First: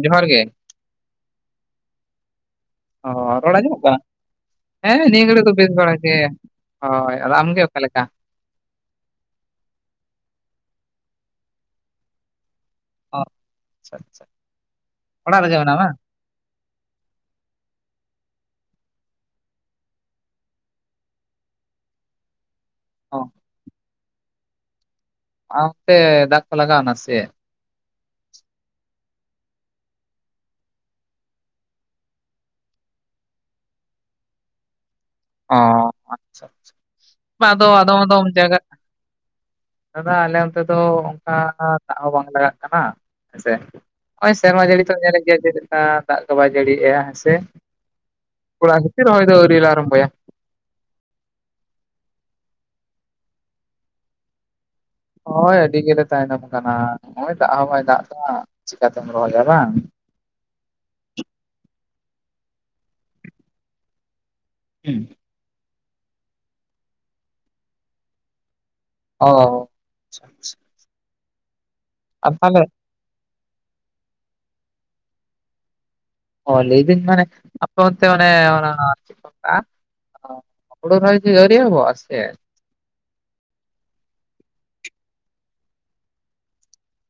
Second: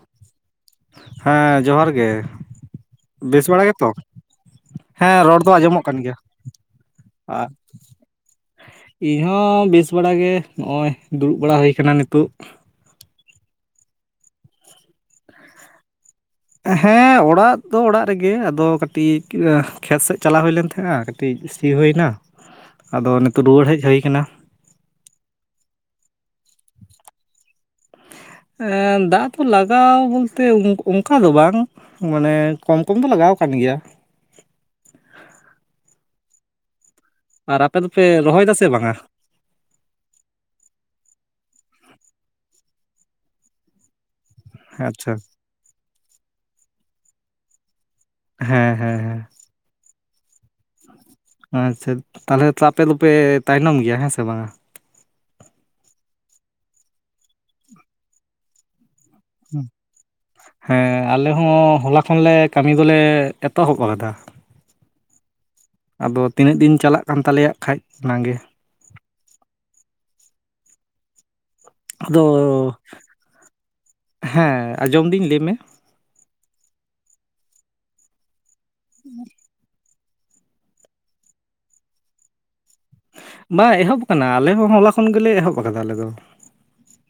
ᱡᱚᱸᱦᱟᱨ ᱜᱮ, ᱦᱮᱸ ᱡᱚᱸᱦᱟᱨ ᱜᱮ, ᱚ ᱵᱮᱥ ᱨᱚᱲ ᱵᱟᱲᱟ ᱟᱸᱡᱚᱢᱚᱜ ᱜᱮᱛᱚ? ᱠᱟᱱᱟ ᱦᱮᱸ ᱱᱤᱭᱟᱹ ᱨᱚᱲ ᱜᱷᱟᱹᱲᱤᱡ ᱫᱚ ᱵᱮᱥ ᱟᱸᱡᱚᱢᱚᱜ ᱵᱟᱲᱟ ᱠᱟᱱ ᱜᱮ ᱜᱮᱭᱟ ᱦᱳᱭ ᱟᱫᱚ ᱟᱢᱜᱮ ᱚᱠᱟᱮᱠᱟ? ᱤᱧ ᱦᱚᱸ ᱵᱮᱥ ᱵᱟᱲᱟᱜ ᱜᱮ ᱱᱚᱜᱼᱚᱭ ᱫᱩᱲᱩᱵ ᱵᱟᱲᱟ ᱦᱩᱭ ᱟᱠᱟᱱᱟ ᱱᱤᱛᱚᱜ᱾ ᱚ ᱟᱪᱪᱷᱟ ᱟᱪᱪᱷᱟ ᱚᱲᱟᱜ ᱨᱮᱜᱮ ᱢᱮᱱᱟᱢᱟ ᱵᱟᱝ? ᱦᱮᱸ ᱚᱲᱟᱜ ᱫᱚ ᱚᱲᱟᱜ ᱨᱮᱜᱮ ᱟᱫᱚ ᱠᱟᱹᱴᱤᱡ ᱠᱷᱮᱛ ᱥᱮᱫ ᱪᱟᱞᱟᱣ ᱦᱩᱭ ᱞᱮᱱ ᱛᱟᱦᱮᱸᱜᱼᱟ ᱠᱟᱹᱴᱤᱡ ᱥᱤ ᱦᱩᱭ ᱮᱱᱟ ᱟᱫᱚ ᱚ ᱱᱤᱛᱚᱜ ᱨᱩᱣᱟᱹᱲ ᱦᱮᱡ ᱦᱩᱭᱠᱟᱱᱟ ᱾ ᱟᱛᱮ ᱫᱟᱜ ᱞᱟᱜᱟᱣ ᱮᱱᱟ ᱥᱮ? ᱮ ᱫᱟᱜ ᱫᱚ ᱞᱟᱜᱟᱣ ᱵᱚᱞᱛᱮ ᱚᱱᱠᱟ ᱫᱚ ᱵᱟᱝ᱾ ᱢᱟᱱᱮ ᱠᱚᱢ ᱠᱚᱢ ᱫᱚ ᱞᱟᱜᱟᱣ ᱟᱠᱟᱱ ᱜᱮᱭᱟ ᱾ ᱚ ᱟᱪᱪᱷᱟ ᱪᱷᱟ ᱟᱨ ᱟᱫᱚ ᱟᱯᱮ ᱟᱫᱚᱢ ᱫᱚᱯᱮ ᱟᱫᱚᱢ ᱨᱚᱦᱚᱭ ᱫᱟ ᱡᱟᱭᱜᱟ ᱥᱮ ᱵᱟᱝᱟ ᱫᱟᱫᱟ ᱟᱞᱮ ᱚᱱᱛᱮ ᱫᱚ ᱚᱱᱠᱟ ᱫᱟᱜ ᱦᱚᱸ ᱵᱟᱝ ᱞᱟᱜᱟᱜ ᱠᱟᱱᱟ ᱦᱮᱸᱥᱮ ᱾ ᱱᱚᱜᱼᱚᱭ ᱥᱮᱨᱢᱟ ᱡᱟᱹᱲᱤ ᱛᱚ ᱟᱪᱪᱷᱟ ᱧᱮᱞᱮᱜ ᱜᱮᱭᱟ ᱡᱮᱠᱟ ᱫᱟᱜ ᱜᱮᱵᱟᱭ ᱡᱟᱹᱲᱤᱭᱜᱼᱟ ᱦᱮᱸᱥᱮ ᱦᱮᱸ ᱠᱚᱲᱟ ᱜ ᱦᱮᱸ ᱦᱮᱸ ᱨᱚᱦᱚᱭ ᱫᱚ ᱟᱹᱣᱨᱤ ᱞᱮ ᱟᱨᱟᱢᱵᱚᱭᱟ ᱾ ᱟᱪᱪᱷᱟ ᱛᱟᱦᱚᱞᱮ ᱛᱚ ᱟᱯᱮ ᱫᱚᱯᱮ ᱛᱟᱭᱱᱚᱢ ᱜᱮᱭᱟ ᱦᱮᱸ ᱥᱮ ᱵᱟᱝᱟ? ᱦᱳᱭ ᱟᱹᱰᱤ ᱜᱮᱞᱮ ᱛᱟᱭᱱᱚᱢ ᱠᱟᱱᱟ ᱱᱚᱜ ᱚᱭ ᱫᱟᱜ ᱦᱚᱸ ᱵᱟᱭ ᱫᱟᱜ ᱮᱫᱟ ᱪᱮᱠᱟᱛᱮᱢ ᱨᱚᱦᱚᱭᱟ ᱵᱟᱝ ᱾ ᱦᱮᱸ ᱟᱞᱮ ᱦᱚᱸ ᱦᱚᱞᱟ ᱠᱷᱚᱱᱞᱮ ᱠᱟᱹᱢᱤ ᱫᱚᱞᱮ ᱮᱛᱚᱦᱚᱵ ᱟᱠᱟᱫᱟ ᱾ ᱦᱮᱸ ᱟᱫᱚ ᱛᱤᱱᱟᱹᱜ ᱫᱤᱱ ᱪᱟᱞᱟᱜ ᱠᱟᱱ ᱛᱟᱞᱮᱭᱟ ᱟᱠᱷᱟᱡ ᱚᱱᱟᱜᱮ ᱾ ᱚᱻ ᱟᱫᱚ, ᱦᱮᱸ ᱟᱸᱡᱚᱢᱫᱤᱧ ᱞᱟᱹᱭ ᱢᱮ? ᱚ ᱞᱟᱹᱭᱫᱟᱹᱧ ᱢᱟᱱᱮ ᱟᱯᱮ ᱚᱱᱛᱮ ᱚᱱᱮ ᱚᱱᱟ ᱪᱮᱫ ᱠᱚ ᱢᱮᱛᱟᱜᱼᱟ? ᱦᱳᱲᱳ ᱨᱚᱦᱚᱭ ᱠᱤ ᱟᱣᱨᱤ ᱮᱦᱚᱵᱚᱜ-ᱟ ᱥᱮ ᱪᱮᱫ? ᱵᱟ ᱮᱦᱚᱵ ᱠᱟᱱᱟ ᱟᱞᱮ ᱦᱚᱸ ᱦᱚᱞᱟ ᱠᱷᱚᱱ ᱜᱮᱞᱮ ᱮᱦᱚᱵ ᱠᱟᱫᱟ ᱟᱞᱮ ᱫᱚ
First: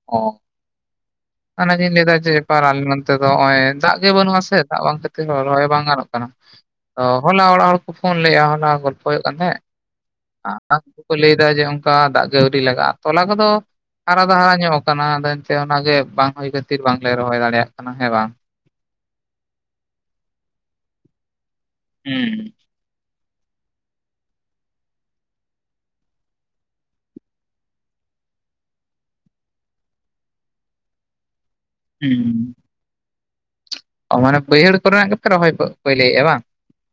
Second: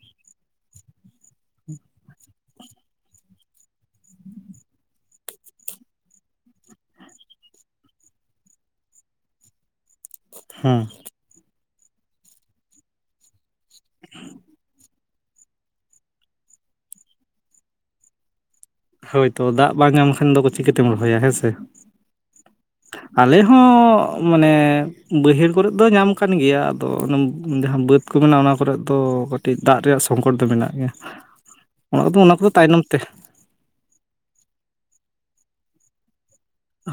ᱚ ᱚᱱᱟ ᱜᱤᱧ ᱞᱟᱹᱭ ᱮᱫᱟ ᱡᱮ ᱼᱼ ᱮᱠᱟᱞ ᱟᱞᱮ ᱱᱚᱱᱛᱮ ᱫᱚ ᱦᱚᱜᱚᱭ ᱫᱟᱜ ᱜᱮ ᱵᱟᱹᱱᱩᱜ ᱟᱥᱮ ᱫᱟᱜ ᱵᱟᱝ ᱦᱚᱛᱮᱡ ᱛᱮ ᱨᱚᱦᱚᱭ ᱜᱮ ᱵᱟᱝ ᱜᱟᱱᱚᱜ ᱠᱟᱱᱟ᱾ ᱚ ᱦᱚᱞᱟ ᱚᱲᱟᱜ ᱦᱚᱲ ᱠᱚ ᱯᱷᱳᱱ ᱞᱮᱜᱼᱟ ᱦᱚᱞᱟ ᱜᱚᱞᱯᱚ ᱦᱩᱭᱩᱜ ᱠᱟᱱ ᱛᱟᱦᱮᱸᱫ ᱦᱮᱸ ᱩᱱᱠᱩ ᱠᱚ ᱞᱟᱹᱭᱫᱟ ᱡᱮ ᱚᱱᱠᱟ ᱫᱟᱜ ᱜᱮ ᱟᱹᱣᱨᱤ ᱞᱟᱜᱟᱜᱼᱟ ᱛᱚᱞᱟ ᱠᱚᱫᱚ ᱦᱟᱨᱟ ᱫᱚ ᱦᱟᱨᱟ ᱧᱚᱜᱼᱼ ᱠᱟᱱᱟ ᱚᱱᱟ ᱞᱟᱭᱤᱱᱛᱮ ᱚᱱᱟᱜᱮ ᱵᱟᱝ ᱦᱩᱭ ᱠᱷᱟᱹᱛᱤᱨ ᱵᱟᱝᱞᱮ ᱨᱚᱦᱚᱭ ᱫᱟᱲᱮᱭᱟᱜ ᱠᱟᱱᱟ ᱦᱮᱸ ᱵᱟᱝ? ᱦᱳᱭ ᱛᱚ ᱫᱟᱜ ᱵᱟᱝ ᱮᱢ ᱠᱷᱟᱱ ᱫᱚ ᱪᱤᱠᱟᱹᱛᱮᱢ ᱨᱚᱦᱚᱭᱟ ᱦᱮᱸ ᱥᱮ᱾ ᱦᱩᱸ ᱟᱞᱮ ᱦᱚᱸ ᱢᱟᱱᱮᱼᱼ ᱵᱟᱹᱭᱦᱟᱹᱲ ᱠᱚᱨᱮ ᱫᱚ ᱧᱟᱢ ᱠᱟᱱ ᱜᱮᱭᱟ ᱟᱫᱚ ᱚᱱᱟ ᱡᱟᱦᱟᱸ ᱵᱟᱹᱫᱽ ᱠᱚ ᱢᱮᱱᱟᱜᱼᱟ ᱚᱱᱟ ᱠᱚᱨᱮᱫ ᱫᱚᱼᱼ ᱠᱟᱹᱴᱤᱡ ᱫᱟᱜ ᱨᱮᱭᱟᱜ ᱥᱚᱝᱠᱚᱴ ᱫᱚ ᱢᱮᱱᱟᱜ ᱜᱮᱭᱟ ᱚᱱᱟ ᱠᱚᱫᱚ ᱚᱱᱟ ᱠᱚᱫᱚ ᱦᱩᱸ ᱛᱟᱭᱱᱚᱢ ᱛᱮ ᱚ ᱢᱟᱱᱮ ᱵᱟᱹᱭᱦᱟᱹᱲ ᱠᱚᱨᱮᱱᱟᱜ ᱜᱮᱯᱮ ᱨᱚᱦᱚᱭ ᱜᱚᱫ ᱯᱟ. ᱭᱞᱟ. ᱮᱫ ᱟ ᱵᱟᱝ?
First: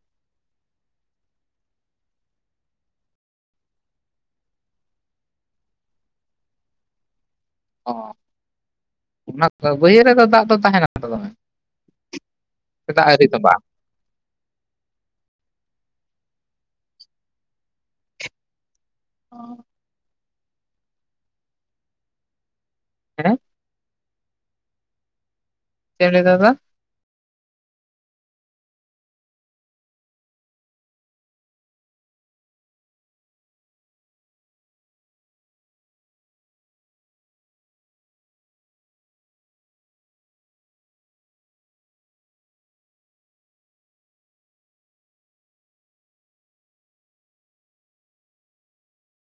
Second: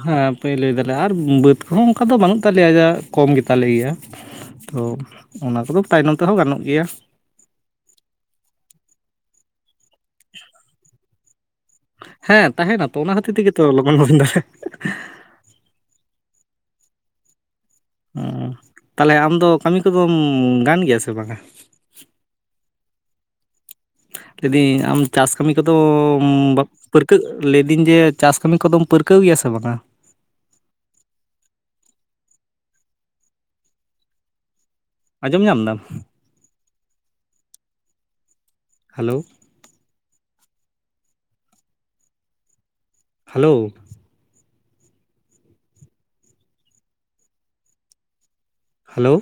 ᱦᱮᱸ ᱯᱟᱹᱭᱞᱟᱹᱭ ᱫᱟᱞᱮ ᱟᱨ ᱵᱟᱹᱫᱽ ᱠᱚᱦᱚᱸ ᱚᱱᱠᱟ ᱫᱚ ᱵᱟᱹᱱᱩᱜ ᱛᱟᱞᱮᱭᱟ ᱡᱟ ᱠᱚᱢ ᱜᱮ ᱛᱟᱞᱮ ᱜᱮᱭᱟ᱾ ᱛᱚ ᱚᱱᱟ ᱠᱚᱫᱚ ᱛᱟᱭᱱᱚᱢ ᱛᱮᱦᱚᱸ ᱜᱟᱱᱚᱜ ᱜᱮᱭᱟ᱾ ᱚᱻ ᱚᱱᱟ ᱵᱟᱹᱭᱦᱟᱹᱲ ᱨᱮᱫᱚ ᱫᱟᱜ ᱫᱚ ᱛᱟᱦᱮᱸ ᱱᱟ ᱛᱚ ᱫᱚᱢᱮ᱾ ᱦᱮᱸ ᱛᱟᱦᱮᱱᱟ ᱥᱮ ᱛᱚ ᱫᱟᱜ ᱚᱱᱟ ᱟᱹᱣᱨᱤ ᱠᱷᱟᱹᱛᱤᱨ ᱛᱚᱸᱵᱟᱜᱼᱟ ᱛᱮᱜᱮ ᱛᱚ ᱞᱚᱜᱚᱱ ᱞᱚᱜᱚᱱ ᱫᱷᱟᱨᱟ ᱩᱸ ᱛᱟᱦᱚᱞᱮ ᱟᱢ ᱫᱚ ᱦᱮᱸ ᱠᱟᱹᱢᱤ ᱠᱚᱫᱚᱢ ᱜᱟᱱ ᱜᱮᱭᱟ ᱥᱮ ᱵᱟᱝ ᱟ? ᱦᱮᱸ ᱞᱟᱹᱭᱫᱟᱹᱧ ᱟᱢ ᱪᱟᱥ ᱠᱟᱹᱢᱤ ᱠᱚᱫᱚᱼᱼ ᱪᱮᱫ ᱮᱢ ᱞᱟᱹᱭ ᱫᱟ ᱫᱟᱫᱟ ᱯᱟᱹᱨᱠᱟᱹᱜ ᱞᱟᱹᱭᱫᱟᱹᱧ ᱡᱮ ᱪᱟᱥ ᱠᱟᱹᱢᱤ ᱠᱚᱫᱚᱢ ᱯᱟᱹᱨᱠᱟᱹᱣ ᱜᱮᱭᱟ ᱥᱮ ᱵᱟᱝ ᱟ? ᱟᱸᱡᱚᱢ ᱧᱟᱢ ᱫᱟᱢ hello hello hello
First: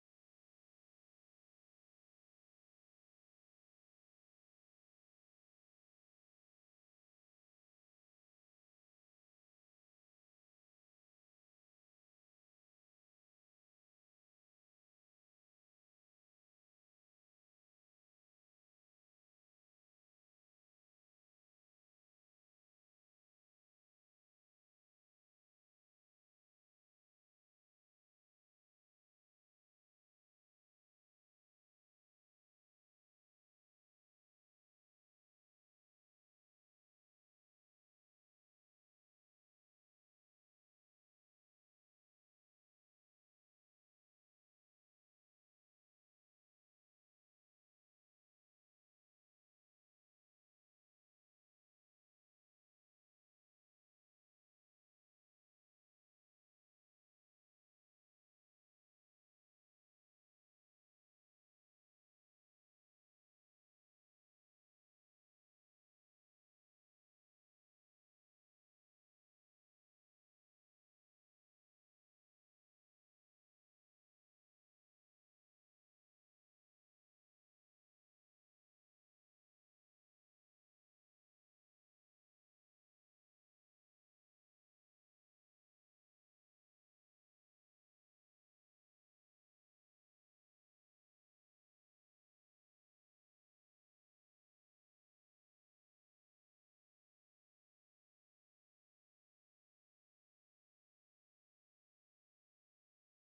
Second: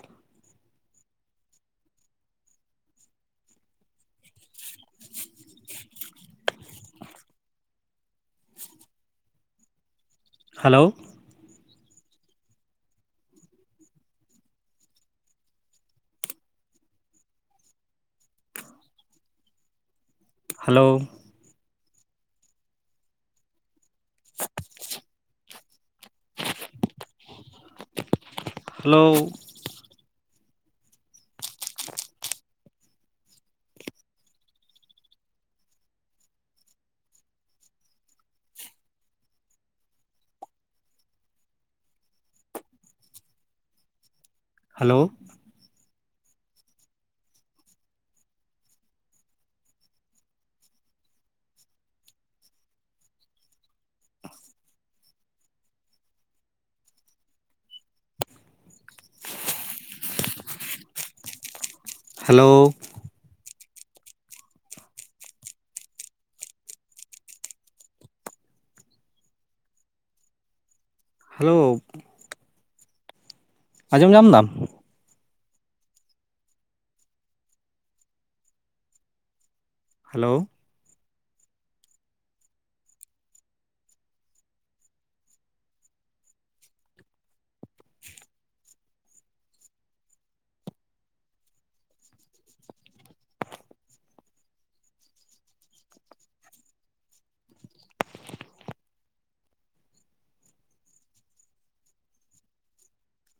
hello hello hello hello hello hello ᱟᱸᱡᱚᱢ ᱧᱟᱢᱫᱟᱢ? ᱦᱮᱞᱳᱣ